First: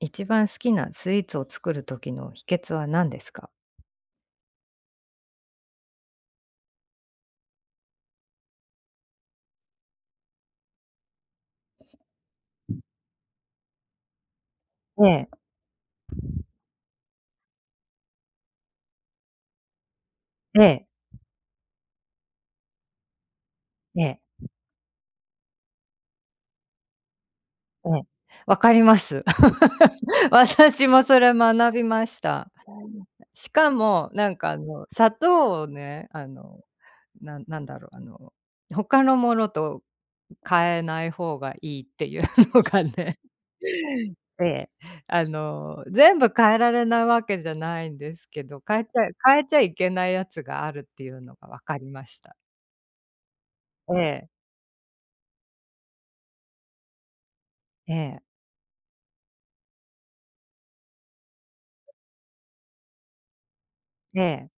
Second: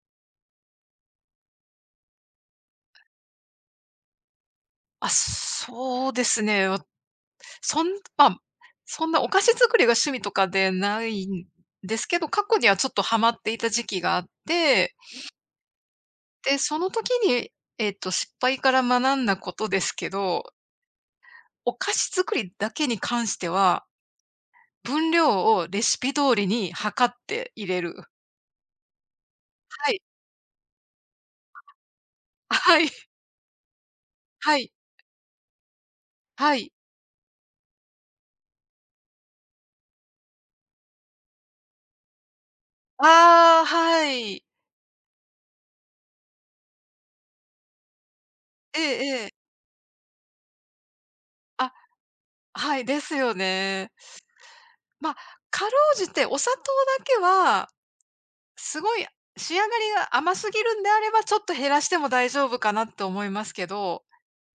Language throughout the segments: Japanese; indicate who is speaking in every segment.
Speaker 1: 一番好きなスイーツを作る時の秘訣は何ですか？
Speaker 2: あ、そうですね。わそんまあ、そんなお菓子作りが趣味とかでないんですけど、過去にはちょっとハマっていた時期があって、
Speaker 1: ええ、
Speaker 2: で、その時に、失敗から学んだことですけど、
Speaker 1: ええ、
Speaker 2: お菓子作りだけに関しては、
Speaker 1: ええ、ええ。
Speaker 2: 分量をレシピ通りに測って入れる。
Speaker 1: わかります。
Speaker 2: はい。
Speaker 1: 私もそれ学びました。
Speaker 2: はい。
Speaker 1: しかも、なんかあ
Speaker 2: はい。
Speaker 1: の、砂糖をね、あ
Speaker 2: は
Speaker 1: の、
Speaker 2: い。
Speaker 1: なんだろう、あの、他のものと変えない方がいいっていうのがね、
Speaker 2: ああ、はい。
Speaker 1: ええ、あの、全部変えられないわけじゃないんですけど、
Speaker 2: え
Speaker 1: 変えちゃ
Speaker 2: えええ。
Speaker 1: 変えちゃいけないやつがあるっていうのがわ
Speaker 2: あ、
Speaker 1: かりました。
Speaker 2: はい、ですよね。
Speaker 1: ええ、
Speaker 2: ま、あかろうじてお砂糖だけは
Speaker 1: ええ。
Speaker 2: すごい仕上がりが甘すぎるんであれば、ちょっと減らしても大丈夫かなって思いますけど、
Speaker 1: ええ、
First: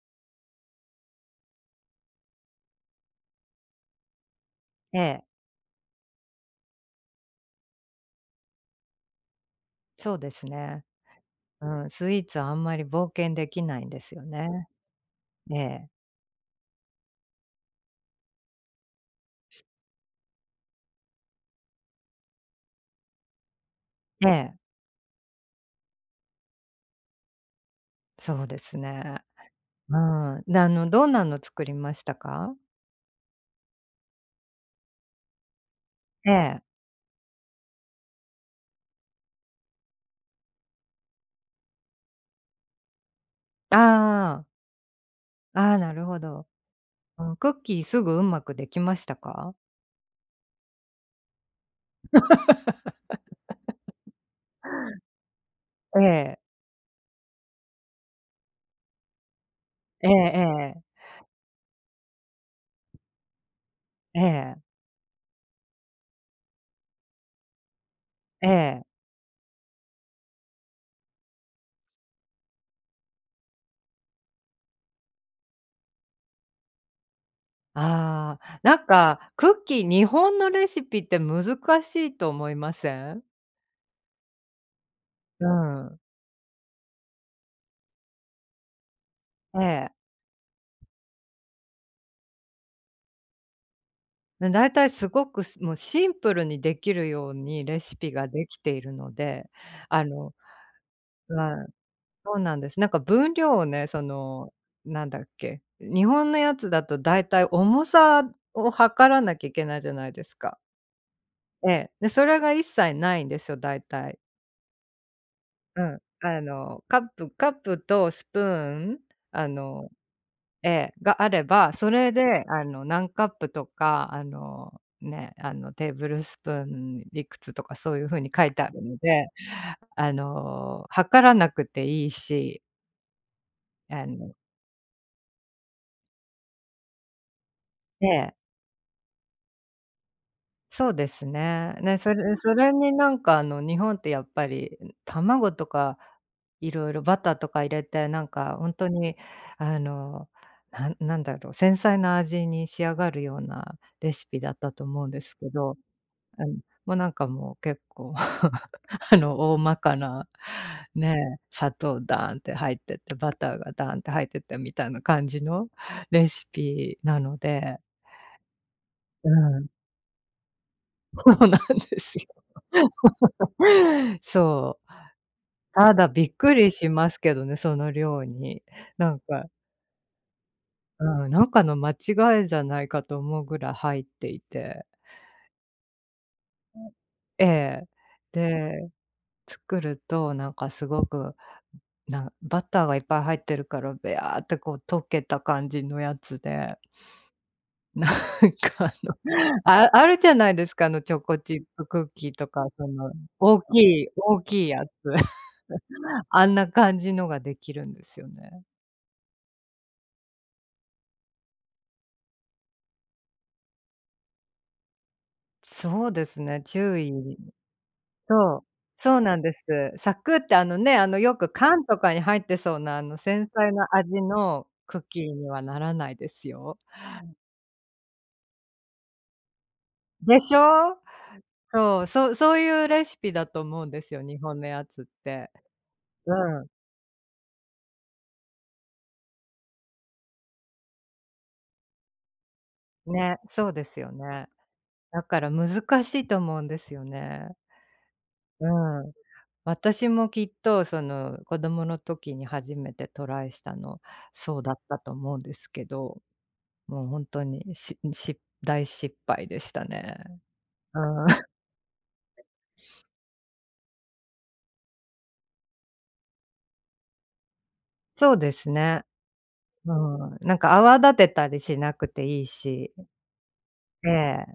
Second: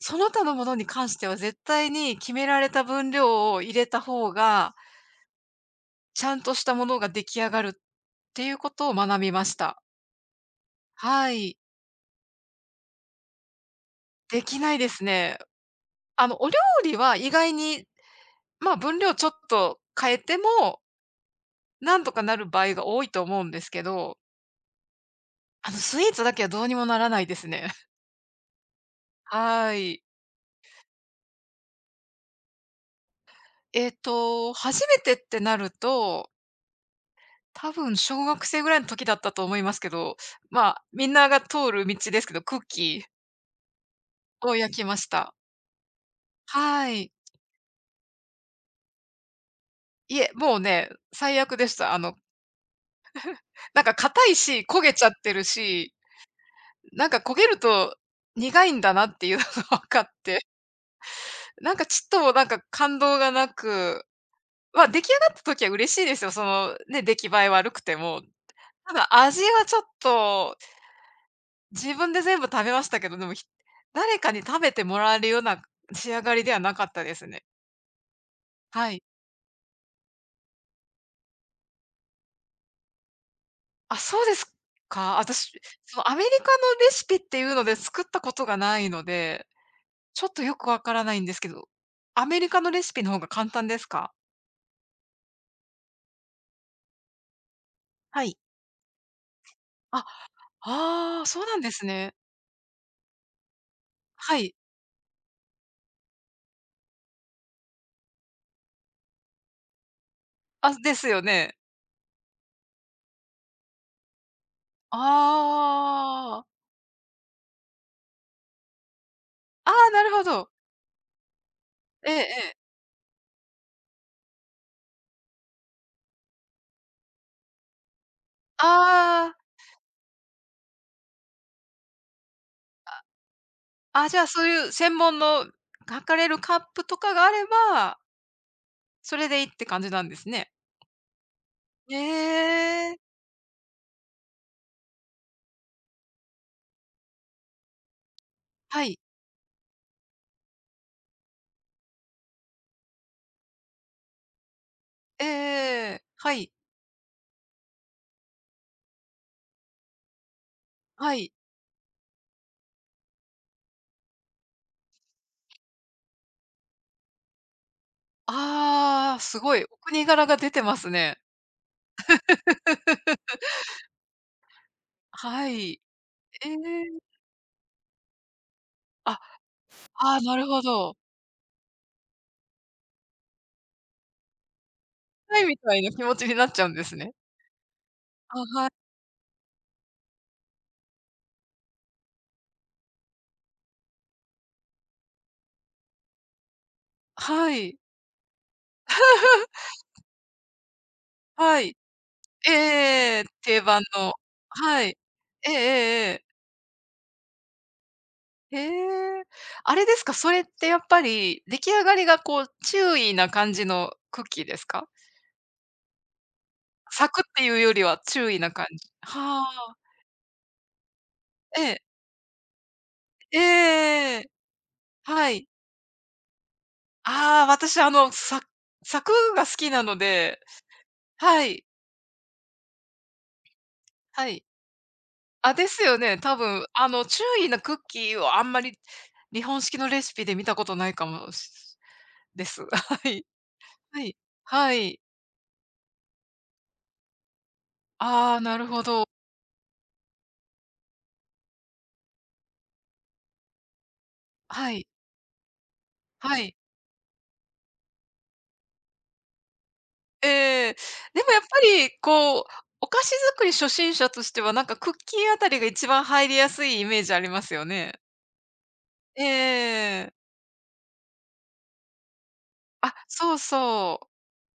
Speaker 2: その他のものに関しては絶対に決められた分量を入れた方が、
Speaker 1: ええ、
Speaker 2: ちゃんとしたものが出来上がるっていうことを学びました。
Speaker 1: そうですね。
Speaker 2: はい。
Speaker 1: うん、スイーツはあんまり冒険できないんですよ
Speaker 2: でき
Speaker 1: ね。
Speaker 2: ないですね。
Speaker 1: ええ、
Speaker 2: あの、お料理は意外に、まあ、分量ちょっと変えても、なんとかなる場合が多いと思うんですけど、
Speaker 1: ええ、
Speaker 2: あの、スイーツだけはどうにもならないですね。
Speaker 1: そうですね。
Speaker 2: は
Speaker 1: う
Speaker 2: い。
Speaker 1: ん。で、あの、どんなの作りましたか？
Speaker 2: 初めてってなると、
Speaker 1: ええ。
Speaker 2: 多分小学生ぐらいの時だったと思いますけど、まあ、みんなが通る道ですけど、クッキー
Speaker 1: ああ、
Speaker 2: を焼きました。
Speaker 1: ああ、なるほど。
Speaker 2: はい。
Speaker 1: うん、クッキーすぐうまくできましたか？
Speaker 2: いえ、もうね、最悪でした。あの、なんか硬いし、焦げちゃってるし、
Speaker 1: ええ、
Speaker 2: なんか焦げると苦いんだなっていうのが 分か
Speaker 1: え
Speaker 2: っ
Speaker 1: ええ
Speaker 2: て、
Speaker 1: え、
Speaker 2: なんかちっともなんか感動がなく、
Speaker 1: ええ、
Speaker 2: まあ、出来上がった時は嬉しいですよ。そのね、出来栄え悪くても。
Speaker 1: ええ。
Speaker 2: ただ味はちょっと自分で全部食べましたけど、でも、誰かに食べてもらえるような仕上がりではなかったですね。
Speaker 1: ああ、なん
Speaker 2: はい。
Speaker 1: か、クッキー日本のレシピって難しいと思いません？
Speaker 2: あ、そうですか。
Speaker 1: う
Speaker 2: 私、そ
Speaker 1: ん、
Speaker 2: のアメリカのレシピっていうので作ったことがないので、
Speaker 1: ええ。
Speaker 2: ちょっとよくわからないんですけど、アメリカのレシピの方が簡単ですか？
Speaker 1: ね、大体すごく、もうシンプルにできるようにレシピ
Speaker 2: は
Speaker 1: が
Speaker 2: い。
Speaker 1: できているので、
Speaker 2: あ、
Speaker 1: あの
Speaker 2: ああ、そうなん
Speaker 1: は
Speaker 2: で
Speaker 1: い、
Speaker 2: すね。
Speaker 1: そうなんです。なんか分量をね、そ
Speaker 2: は
Speaker 1: の、
Speaker 2: い。
Speaker 1: なんだっけ、日本のやつだと大体重さを量らなきゃいけないじゃないですか。
Speaker 2: あ、ですよね。
Speaker 1: ええ。で、それが一切ないんですよ、大体。うん。あ
Speaker 2: ああ。
Speaker 1: の、カップとスプーン、あ
Speaker 2: あ
Speaker 1: の
Speaker 2: あ、なるほど。
Speaker 1: ええ、があれば、そ
Speaker 2: え
Speaker 1: れ
Speaker 2: え
Speaker 1: で
Speaker 2: ええ。
Speaker 1: あの、何カップとか、あの、ね、あの、テーブルスプーンいくつとかそういう風に書いてあるので、
Speaker 2: ああ、
Speaker 1: あの、量らなくていいし、あ
Speaker 2: あ、じゃあ、
Speaker 1: の
Speaker 2: そういう専門の、かれるカップとかがあれば
Speaker 1: ええ、
Speaker 2: それでいいって感じなんですね。
Speaker 1: そうですね。
Speaker 2: え
Speaker 1: ね、それに
Speaker 2: え。
Speaker 1: なんかあの、日本ってやっぱり、卵とか色々バターとか入れて、なんかほん
Speaker 2: は
Speaker 1: と
Speaker 2: い。
Speaker 1: にあの、なんなんだろう、繊細な味に仕上がるようなレシピだったと思うんで
Speaker 2: え
Speaker 1: すけど
Speaker 2: えは
Speaker 1: あ
Speaker 2: い。
Speaker 1: の、もうなんかもう結構 あの、大まかな、ね
Speaker 2: はい。
Speaker 1: え、砂糖ダーンって入ってて、バターがダーンって入っててみたいな感じのレシピなので、
Speaker 2: ああ、
Speaker 1: う
Speaker 2: すごい。
Speaker 1: ん、
Speaker 2: お国柄が出てます ね。
Speaker 1: そうなんですよ。そう。
Speaker 2: はい。
Speaker 1: ただびっ
Speaker 2: え
Speaker 1: くりしま
Speaker 2: え。
Speaker 1: すけどね、その量に。なん
Speaker 2: あ、
Speaker 1: か
Speaker 2: ああ、なるほど。
Speaker 1: うん、なんかの間違いじゃないかと思うぐらい入っていて。
Speaker 2: はいみたいな気持ちになっちゃうんですね。
Speaker 1: ええ。
Speaker 2: あ、はい。
Speaker 1: で、作るとなんかすごくなバターがいっぱい入ってるから、べやーってこう溶けた感じのやつで、
Speaker 2: はい。
Speaker 1: なんかあの、あるじゃないですか、あのチョコチ
Speaker 2: は
Speaker 1: ッ
Speaker 2: い。
Speaker 1: プクッキーと
Speaker 2: え
Speaker 1: か、その
Speaker 2: え定
Speaker 1: 大
Speaker 2: 番
Speaker 1: きい
Speaker 2: の。
Speaker 1: 大きい
Speaker 2: は
Speaker 1: やつ。
Speaker 2: い。ええええええ。
Speaker 1: あんな感じのができるんですよ
Speaker 2: へ
Speaker 1: ね。
Speaker 2: え。あれですか、それってやっぱり出来上がりがこう、注意な感じのクッキーですか？
Speaker 1: そうですね、注
Speaker 2: 咲くっ
Speaker 1: 意
Speaker 2: ていうよりは注意な
Speaker 1: そう、
Speaker 2: 感じ。
Speaker 1: そうな
Speaker 2: は
Speaker 1: んです。
Speaker 2: あ。
Speaker 1: サクってあのね、あのよく
Speaker 2: ええ。
Speaker 1: 缶とかに入ってそうなあの
Speaker 2: えええ
Speaker 1: 繊細な味
Speaker 2: え
Speaker 1: のクッキ
Speaker 2: は
Speaker 1: ー
Speaker 2: い。
Speaker 1: にはならないですよ。
Speaker 2: ああ、私あの、咲くが好きなの
Speaker 1: で
Speaker 2: で、
Speaker 1: しょ？
Speaker 2: はい、
Speaker 1: そう、そうそういうレシピだと思うんですよ、
Speaker 2: は
Speaker 1: 日
Speaker 2: い。
Speaker 1: 本のやつって。
Speaker 2: あ、ですよね、
Speaker 1: う
Speaker 2: 多分あの、注意なクッキーをあんまり日本式のレシピで見たことないかもしです。は
Speaker 1: ん、
Speaker 2: い。
Speaker 1: ね、そうです
Speaker 2: は
Speaker 1: よ
Speaker 2: い。
Speaker 1: ね。
Speaker 2: はい。
Speaker 1: だから難しいと思うんですよね。
Speaker 2: ああ、なる
Speaker 1: う
Speaker 2: ほど。
Speaker 1: ん。私もきっとその子供の時に初めてトライしたの、そう
Speaker 2: は
Speaker 1: だっ
Speaker 2: い。
Speaker 1: たと思うんですけど、
Speaker 2: はい。
Speaker 1: もうほんとに大失敗でしたね。
Speaker 2: ええ。
Speaker 1: う
Speaker 2: で
Speaker 1: ん。
Speaker 2: もやっぱ りこう、お菓子作り初心者としては、なんかクッキーあたりが一番入りやすいイメージありますよね。
Speaker 1: そうですね。う
Speaker 2: ええ
Speaker 1: ん。なんか泡立てたりしなくていいし、
Speaker 2: あ、そうそう。
Speaker 1: ええ、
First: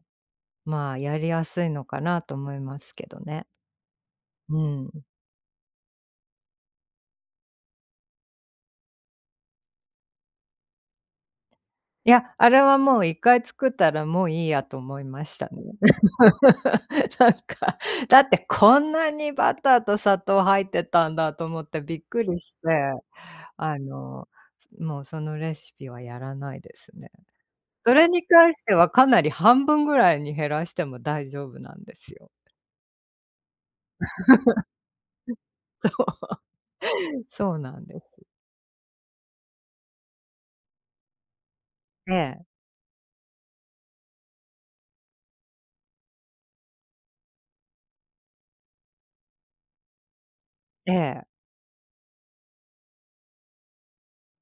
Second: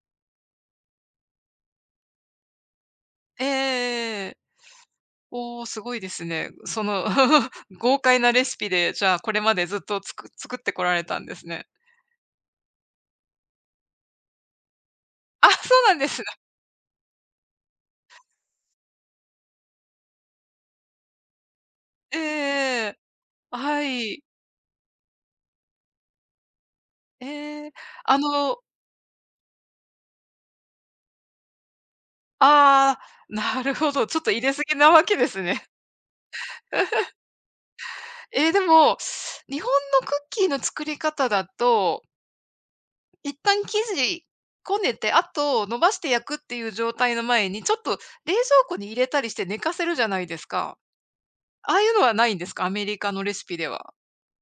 Speaker 1: まあやりやすいのかなと思いますけどね。
Speaker 2: ええ
Speaker 1: うん。
Speaker 2: おお、すごいですね。その 豪快なレシピで、じゃあ、これまでずっと作ってこられたんですね。
Speaker 1: いや、あれはもう一回作ったらもういいやと思いました
Speaker 2: あ、そ
Speaker 1: ね。
Speaker 2: うなんですね。
Speaker 1: なんか、だってこんなにバターと砂糖入ってたんだと思ってびっくりして、
Speaker 2: ええ
Speaker 1: あ
Speaker 2: はい。
Speaker 1: の、もうそのレシピはやらないですね。
Speaker 2: ええ。
Speaker 1: それ
Speaker 2: あ
Speaker 1: に関
Speaker 2: の
Speaker 1: してはかなり半分ぐらいに減らしても大丈夫なんですよ。
Speaker 2: ああ、なるほど、ちょっと入れすぎなわけですね。
Speaker 1: そうなんです。
Speaker 2: ええ、でも、日本のクッキーの作り方だと
Speaker 1: ええ、
Speaker 2: 一旦生地こねて、あと伸ばして焼くっていう状態の前に、ちょっと冷蔵庫に入れたりして寝かせるじゃないですか。
Speaker 1: ええ。
Speaker 2: ああいうのはないんですか？アメリカのレシピでは。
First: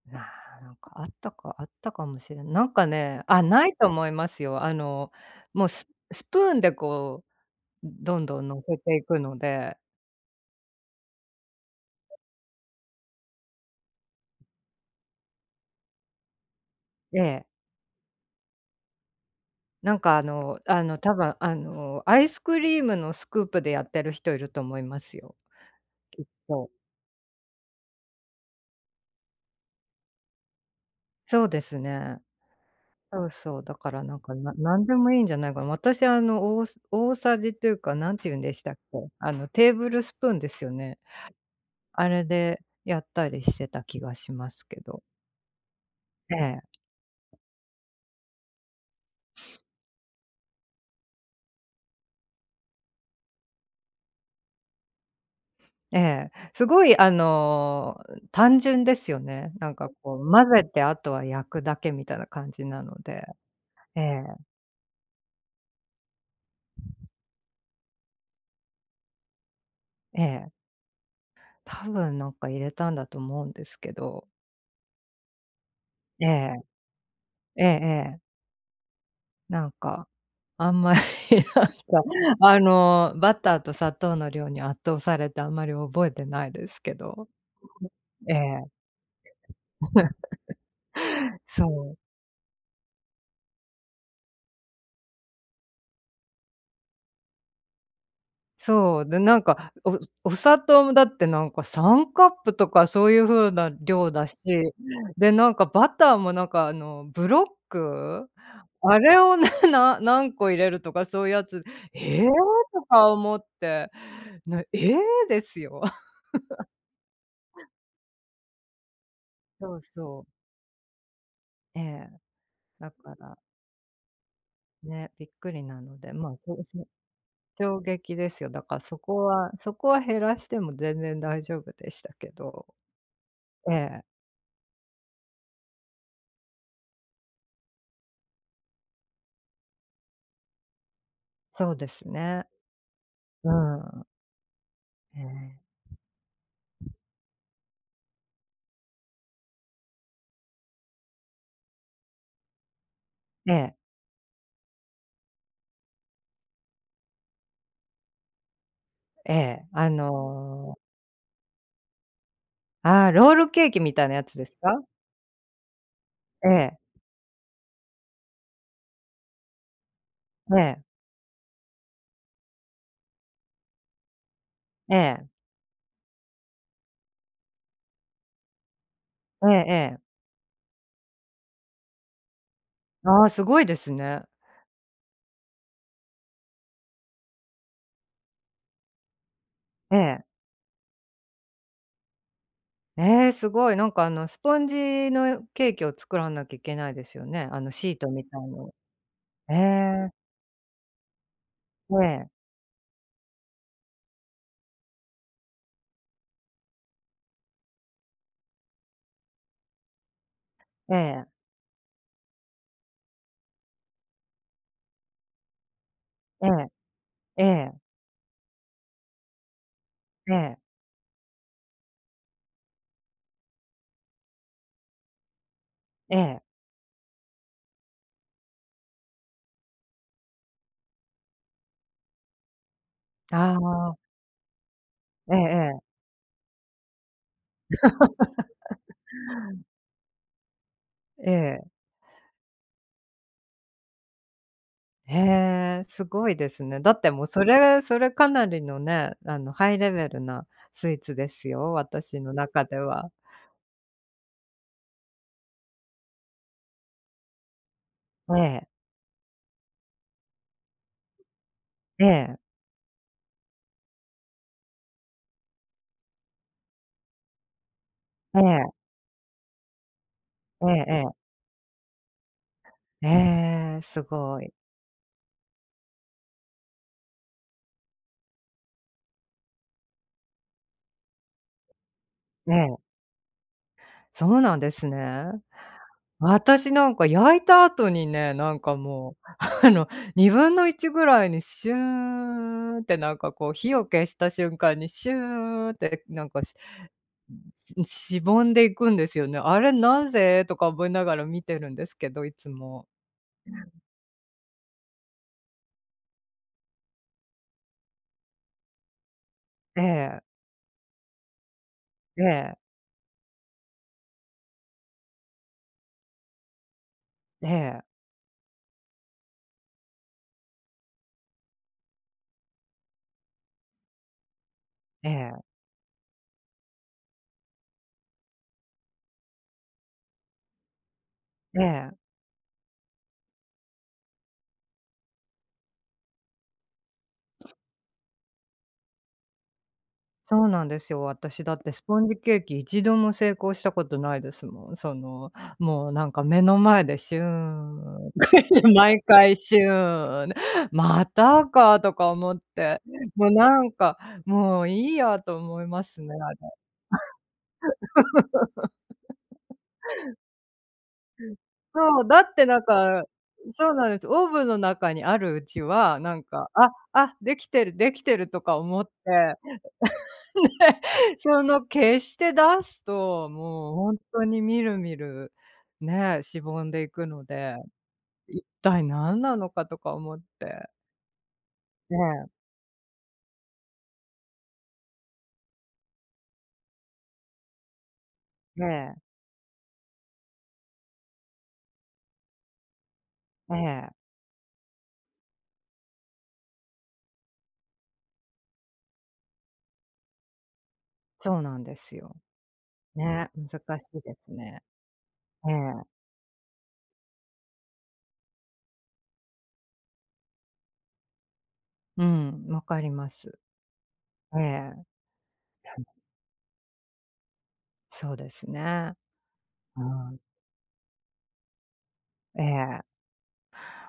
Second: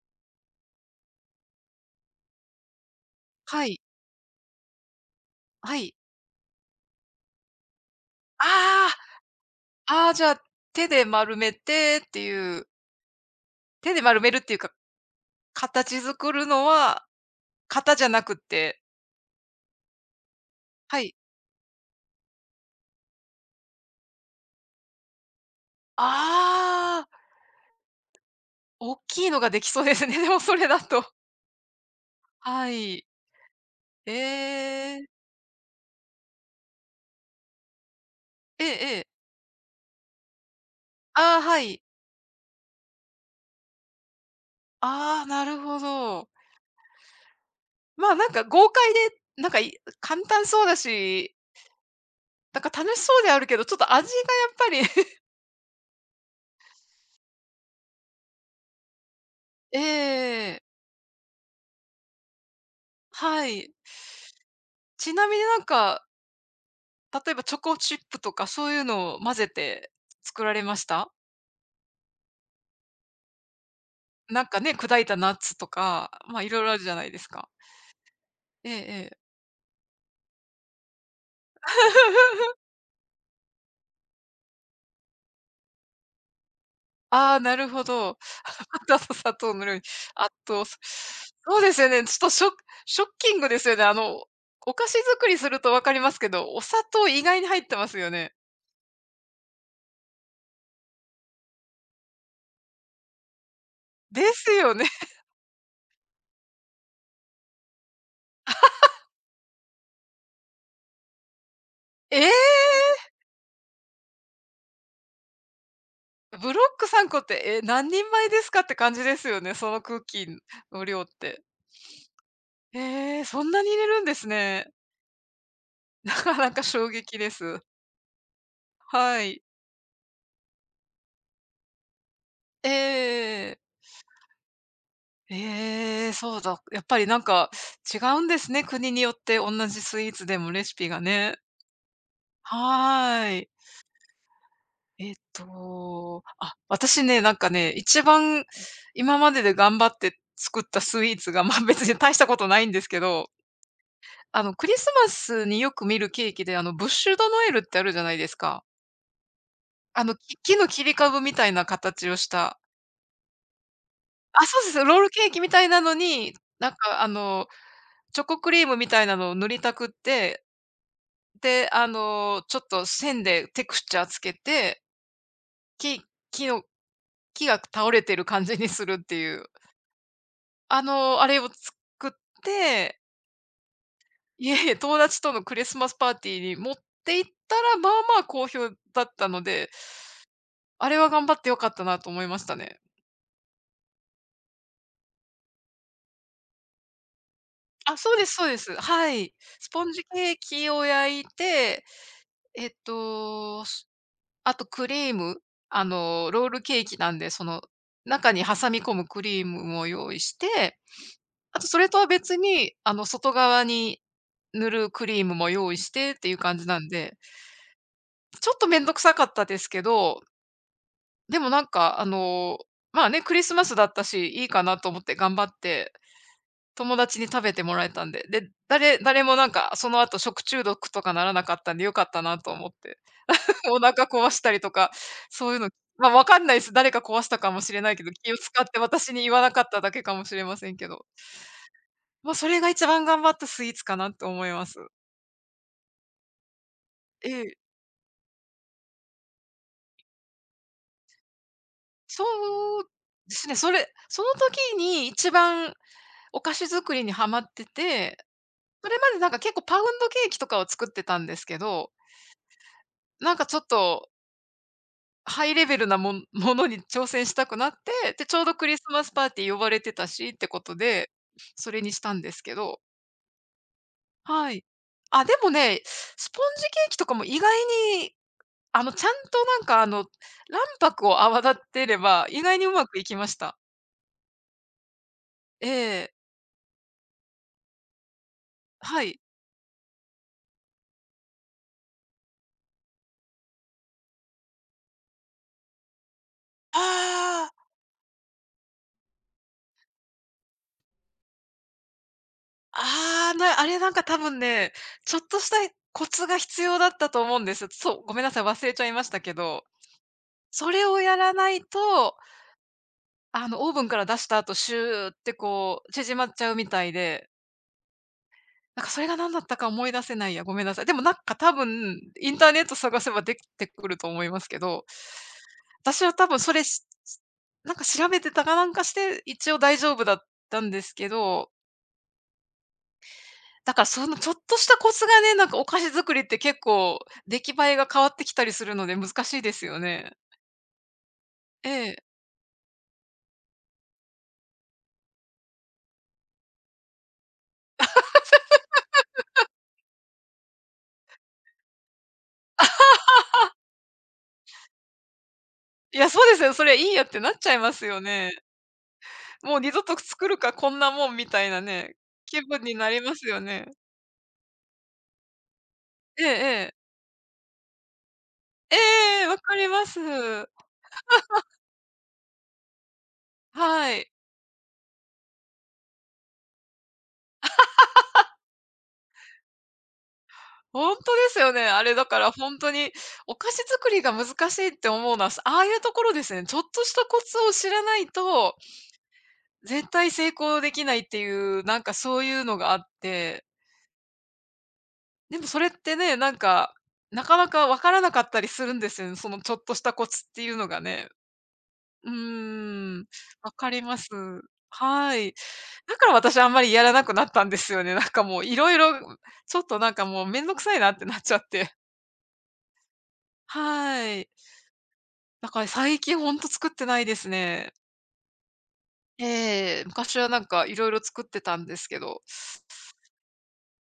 Speaker 1: ななんかあったかもしれないなんかね、あ、
Speaker 2: は
Speaker 1: ない
Speaker 2: い、
Speaker 1: と思いますよ。あの、もう
Speaker 2: は
Speaker 1: ス
Speaker 2: い。
Speaker 1: スプーンでこうどんどん乗せ
Speaker 2: あ
Speaker 1: ていくので、
Speaker 2: ああ、じゃあ、手で丸めてっていう、手で丸めるっていうか、形作るのは
Speaker 1: ええ、
Speaker 2: 型じゃなくって
Speaker 1: なんか
Speaker 2: は
Speaker 1: 多
Speaker 2: い。
Speaker 1: 分あのアイスクリームのスクープでやってる人いると思いますよ、きっと。
Speaker 2: ああ、大きいのができそうですね、でもそれだと。
Speaker 1: そうですね。
Speaker 2: はい。
Speaker 1: そうそう、だからなんか、何で
Speaker 2: ええ。
Speaker 1: もいいんじゃないかな。私あの大さじというか、何て言うんでし
Speaker 2: え
Speaker 1: たっ
Speaker 2: ええ
Speaker 1: け、
Speaker 2: え。
Speaker 1: あのテーブルスプーンですよね。
Speaker 2: ああ、はい。
Speaker 1: あれでやったりしてた気がしますけど。
Speaker 2: ああ、なるほど。
Speaker 1: ええ。
Speaker 2: まあ、なんか豪快で、なんかい簡単そうだし、なんか楽しそうであるけど、ちょっと味がやっぱり
Speaker 1: ええ、すごいあの、単純ですよね。な ん
Speaker 2: え
Speaker 1: かこう混
Speaker 2: え、
Speaker 1: ぜて、あとは焼くだけみたいな感じなので。
Speaker 2: はい。
Speaker 1: ええ、
Speaker 2: ちなみになんか、例えばチョコチップとかそういうのを混ぜて
Speaker 1: え
Speaker 2: 作
Speaker 1: え。
Speaker 2: られました？
Speaker 1: 多分なんか入れたんだと思うんですけど。
Speaker 2: なんかね、砕いたナッツとか、
Speaker 1: え
Speaker 2: ま、いろい
Speaker 1: え、
Speaker 2: ろあるじゃないですか。
Speaker 1: ええええ。
Speaker 2: ええええ。
Speaker 1: なんか、あんまり なんか、あの、バターと砂糖の量に圧倒されてあんまり覚えてないですけど。
Speaker 2: ああ、なるほど。
Speaker 1: え え。
Speaker 2: バターと砂糖の量に圧 倒すそう
Speaker 1: そ
Speaker 2: ですよ
Speaker 1: う。
Speaker 2: ね、ちょっとショッキングですよね。あの、お菓子作りすると分かりますけど、お砂糖意外に入ってますよね。
Speaker 1: そう、で、なんか、お砂糖もだってなんか3カップとかそういう風な量
Speaker 2: で
Speaker 1: だし、
Speaker 2: すよね。
Speaker 1: で、なんかバターもなんかあのブロック、あれを 何個入れるとかそういうやつ、
Speaker 2: え
Speaker 1: 「ええ！」
Speaker 2: え！
Speaker 1: とか思って、「ええ！」ですよ。
Speaker 2: ブロック3個って、え、何人前ですかって感じですよね、そ
Speaker 1: そ
Speaker 2: の
Speaker 1: う
Speaker 2: クッキ
Speaker 1: そう、
Speaker 2: ーの量って。
Speaker 1: ええ、だか
Speaker 2: ええ、
Speaker 1: ら
Speaker 2: そんなに入れるんですね。
Speaker 1: ね、びっくりなの
Speaker 2: な
Speaker 1: で、ま
Speaker 2: か
Speaker 1: あ、
Speaker 2: な
Speaker 1: そ
Speaker 2: か
Speaker 1: うそ
Speaker 2: 衝
Speaker 1: う、
Speaker 2: 撃です。
Speaker 1: 衝撃ですよ。だからそ
Speaker 2: は
Speaker 1: こ
Speaker 2: い。
Speaker 1: はそこは減らしても全然大丈夫でしたけど。
Speaker 2: ええええ
Speaker 1: ええ、
Speaker 2: そうだ、やっぱりなんか違うんですね、国によって同じスイーツでもレシピがね。
Speaker 1: そうですね。
Speaker 2: はーい。
Speaker 1: うん。ええ。
Speaker 2: あ、私ね、なんかね、一番今までで頑張って作ったスイーツが、ま、別に大したことないんですけど
Speaker 1: ええ、
Speaker 2: あの、クリスマスによく見るケーキで、あの、ブッシュ・ド・ノエルってあるじゃないですか。
Speaker 1: ええ、あ
Speaker 2: あの、木の
Speaker 1: の、
Speaker 2: 切り株みたいな形をした
Speaker 1: ああ、ロールケーキみたいなやつ
Speaker 2: あ、
Speaker 1: です
Speaker 2: そうで
Speaker 1: か？
Speaker 2: す、ロールケーキみたいなのに、
Speaker 1: え
Speaker 2: なん
Speaker 1: え、
Speaker 2: か、あの、チョコクリームみたいなのを塗りたくって、
Speaker 1: ええ、
Speaker 2: で、あの、ちょっと線でテクスチャーつけて、
Speaker 1: ええ、
Speaker 2: 木木の木が倒れてる感じにするっていう、
Speaker 1: ええええ。
Speaker 2: あの、あれを作って、
Speaker 1: ああ、すごいですね。
Speaker 2: いえ、友達とのクリスマスパーティーに持って行ったら、まあ好評だったので
Speaker 1: ええ。
Speaker 2: あれは頑張って良かったなと思いましたね。
Speaker 1: ええ、すごい。なんかあのスポンジのケーキを作らなきゃいけないですよね。あのシ
Speaker 2: あ、
Speaker 1: ート
Speaker 2: そう
Speaker 1: み
Speaker 2: です
Speaker 1: たい
Speaker 2: そうです。
Speaker 1: の。
Speaker 2: はい。
Speaker 1: え
Speaker 2: スポンジ
Speaker 1: え、
Speaker 2: ケーキを焼いて、
Speaker 1: ええ、
Speaker 2: えっと、すあとクリーム、あの、ロールケーキなんで、その、中に挟み込むクリームを用意して、
Speaker 1: ええ、
Speaker 2: あとそれとは別に、あの、外側に塗るクリームも用意してっていう
Speaker 1: え
Speaker 2: 感じなんで、
Speaker 1: え、ええ、
Speaker 2: ちょっとめんどくさかったですけど、
Speaker 1: ええ、
Speaker 2: でもなんか、あの、まあね、クリスマスだったし、いいかなと思って頑張って
Speaker 1: ええ。
Speaker 2: 友達に食べてもらえたんで、で、誰もなんかその後食中毒とかならなかったんで良かったなと思って。
Speaker 1: あ
Speaker 2: お
Speaker 1: あ、
Speaker 2: 腹壊したりとか、そういうの、
Speaker 1: ええ
Speaker 2: ま、わかんないです。誰か壊したかもしれないけど、気を使って私に言わなかっただけかもしれませんけど。
Speaker 1: ええ、ええ。
Speaker 2: ま、それが一番頑張ったスイーツかなと思います。
Speaker 1: へえ、すごいですね。だってもう
Speaker 2: え
Speaker 1: そ
Speaker 2: え、
Speaker 1: れそれかなりのね、あの、ハイレベルなスイーツですよ、私
Speaker 2: そ
Speaker 1: の中で
Speaker 2: う
Speaker 1: は。
Speaker 2: ですね、それその時に一番お菓子作りにハマってて、
Speaker 1: ええ、
Speaker 2: それまでなんか結構パウンドケーキとかを作ってたんですけど、
Speaker 1: ええ、
Speaker 2: なんかちょっとハイレベルなものに挑戦したくなって、で、ち
Speaker 1: え
Speaker 2: ょうど
Speaker 1: え、
Speaker 2: クリスマスパーティー呼ばれてたしってこ
Speaker 1: え
Speaker 2: と
Speaker 1: ええ
Speaker 2: で、
Speaker 1: え。
Speaker 2: それにしたんですけど、
Speaker 1: ええ、すご
Speaker 2: は
Speaker 1: い。
Speaker 2: い。あ、でもね、スポンジケーキとかも意外に、あの、ちゃんとなんかあの、卵白を泡立ってれば、意
Speaker 1: え
Speaker 2: 外にうま
Speaker 1: え、
Speaker 2: くいきました。
Speaker 1: そうなんですね。
Speaker 2: ええ、
Speaker 1: 私なんか焼いた後にね、なんか
Speaker 2: は
Speaker 1: も
Speaker 2: い。
Speaker 1: う、あの、1/2ぐらいにシューンってなんかこう火を消した瞬間にシューンってなんか
Speaker 2: ああ、
Speaker 1: ん、しぼんでいくんですよね。あれなぜとか思いながら見てるんですけど、いつも。
Speaker 2: ああ、なあれなんか多分ね、ちょっとしたコツが必要だったと思うんです。そう、ごめんなさい、忘れちゃいましたけど、
Speaker 1: ええ、
Speaker 2: それをやらないと
Speaker 1: ええ、
Speaker 2: あの、オーブンから出した後、シューってこう、縮まっちゃうみたいで、
Speaker 1: ええ、
Speaker 2: なんかそれが何だったか思い出せないや、ごめんなさい。でもなんか多分、インターネット探せば出てくると思いますけど、
Speaker 1: ええ、
Speaker 2: 私は多分それしなんか調べてたかなんかして、一応大丈夫だったんですけど、
Speaker 1: ええ。
Speaker 2: だからそのちょっとしたコツがね、なんかお菓子作りって結構出来栄えが変わってきたりするので難しいですよね。
Speaker 1: そうなんですよ。私だっ
Speaker 2: え
Speaker 1: てス
Speaker 2: え。
Speaker 1: ポンジケーキ一度も成功したことないですもん。その、もうなんか目の前でシューン、毎回シューン、またかとか思って、もうなんか、もういいやと思いま
Speaker 2: い
Speaker 1: す
Speaker 2: や、
Speaker 1: ね。
Speaker 2: そうですよ、それいいやってなっちゃいますよね。もう二度と作るか、こんなもんみたいなね、
Speaker 1: そう、だっ
Speaker 2: 気
Speaker 1: て
Speaker 2: 分
Speaker 1: なん
Speaker 2: になり
Speaker 1: か、
Speaker 2: ますよね。
Speaker 1: そうなんです。オーブンの中にあるうちは、な
Speaker 2: え
Speaker 1: ん
Speaker 2: え
Speaker 1: か、あ、
Speaker 2: ええ。
Speaker 1: あ、できてるできてるとか
Speaker 2: え
Speaker 1: 思って、
Speaker 2: え、わかります。
Speaker 1: で、その消して出すと、もうほ
Speaker 2: は
Speaker 1: ん
Speaker 2: い。
Speaker 1: とにみるみる、ね、しぼんでいくので、一体何なのかとか思って。
Speaker 2: ほんとですよね。あれ
Speaker 1: え
Speaker 2: だか
Speaker 1: え、
Speaker 2: らほんとに、お菓子作りが難しいって思うのは、ああいうところですね。ちょっとしたコツを知らないと、
Speaker 1: ええ、
Speaker 2: 絶対成功できないっていう、なんかそういうのがあって、
Speaker 1: ええ、
Speaker 2: でもそれってね、なんか、なかなかわからなかったりするんですよね、そのちょっとしたコツっていうのがね。
Speaker 1: そうなんです
Speaker 2: うー
Speaker 1: よ。
Speaker 2: ん、
Speaker 1: ね、
Speaker 2: 分か
Speaker 1: 難
Speaker 2: り
Speaker 1: し
Speaker 2: ま
Speaker 1: い
Speaker 2: す。
Speaker 1: ですね。
Speaker 2: はい。
Speaker 1: ええ、
Speaker 2: だから私あんまりやらなくなったんですよね。なんかもういろいろちょっとなんかもうめんどくさいなってなっちゃって。
Speaker 1: うん、わかります。
Speaker 2: はい。
Speaker 1: ええ、
Speaker 2: だから最近ほんと作ってないですね。
Speaker 1: そうですね。
Speaker 2: ええ、
Speaker 1: う
Speaker 2: 昔
Speaker 1: ん、
Speaker 2: はなんかいろいろ作ってたんですけど。
Speaker 1: ええ。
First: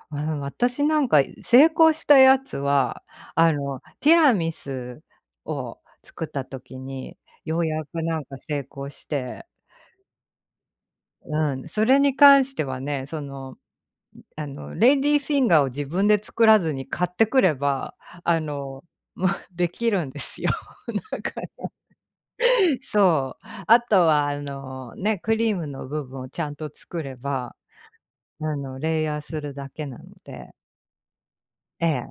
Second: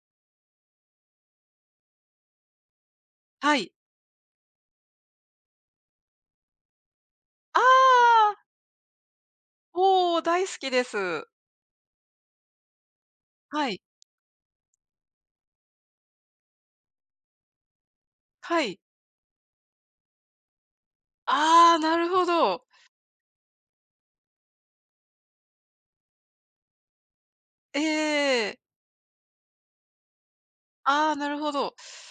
Speaker 1: まあの、私なんか成功したやつは、あ
Speaker 2: はい。
Speaker 1: の、ティラミスを作った時に、
Speaker 2: あ
Speaker 1: ようやくなん
Speaker 2: あ、
Speaker 1: か成功して、
Speaker 2: おお、大好きです。
Speaker 1: うん、それに関してはね、その、
Speaker 2: はい、
Speaker 1: あの、レイディーフィンガーを自分で作らずに買ってくれば、あ
Speaker 2: はい。
Speaker 1: の、もう できるんですよ。なんかね、
Speaker 2: ああ、なるほど。
Speaker 1: そう。あとはあの、ね、クリームの部分をちゃんと作れば、
Speaker 2: え
Speaker 1: あ
Speaker 2: え、
Speaker 1: の、レイヤーするだけなので。
Speaker 2: ああ、なるほど。
Speaker 1: ええ。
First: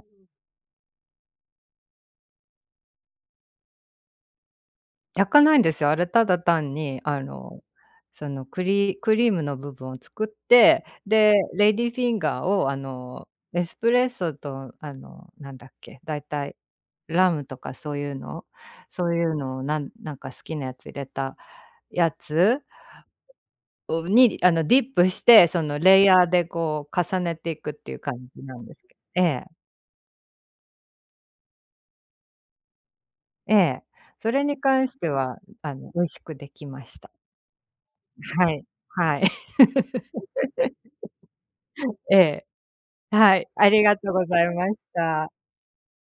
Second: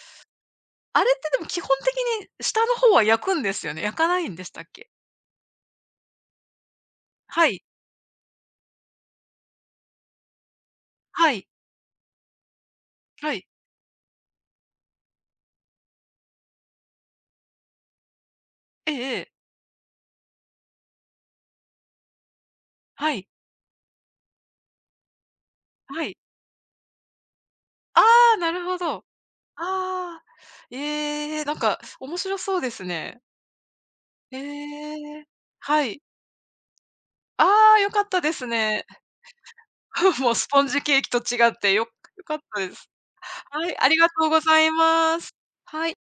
Speaker 2: あれってでも基本的に下の方は焼くんですよね？焼かないんでしたっけ？
Speaker 1: 焼かないんですよ。あれ、ただ単に、あ
Speaker 2: は
Speaker 1: の、
Speaker 2: い、
Speaker 1: その、クリームの部分を作って、
Speaker 2: は
Speaker 1: で、
Speaker 2: い、
Speaker 1: レディーフィンガーを、あの、
Speaker 2: はい。
Speaker 1: エスプレッソと、あの、なんだっけ、だいたいラムとかそういうの
Speaker 2: え
Speaker 1: そ
Speaker 2: え
Speaker 1: う
Speaker 2: え
Speaker 1: い
Speaker 2: え。
Speaker 1: うのを、なんか好きなやつ入れたやつ
Speaker 2: はい、
Speaker 1: をに、あの、ディップして、その、レ
Speaker 2: は
Speaker 1: イ
Speaker 2: い。
Speaker 1: ヤーで、こう、重ねていくってい
Speaker 2: あ
Speaker 1: う感
Speaker 2: あ、
Speaker 1: じ
Speaker 2: な
Speaker 1: な
Speaker 2: る
Speaker 1: んで
Speaker 2: ほ
Speaker 1: すけ
Speaker 2: ど。あ
Speaker 1: ええ、
Speaker 2: あ。ええ、なんか面白そうですね。
Speaker 1: ええ。そ
Speaker 2: え
Speaker 1: れに関して
Speaker 2: え。
Speaker 1: は、あ
Speaker 2: は
Speaker 1: の、
Speaker 2: い。
Speaker 1: 美味しくできました。
Speaker 2: ああ、良かったです
Speaker 1: はい、
Speaker 2: ね。
Speaker 1: はい。
Speaker 2: もうスポンジケーキと違って
Speaker 1: え
Speaker 2: 良かっ
Speaker 1: え。
Speaker 2: たです。
Speaker 1: はい、
Speaker 2: は
Speaker 1: あ
Speaker 2: い、
Speaker 1: り
Speaker 2: あ
Speaker 1: が
Speaker 2: りが
Speaker 1: とうご
Speaker 2: とうご
Speaker 1: ざい
Speaker 2: ざ
Speaker 1: ま
Speaker 2: い
Speaker 1: し
Speaker 2: ま
Speaker 1: た。
Speaker 2: す。はい。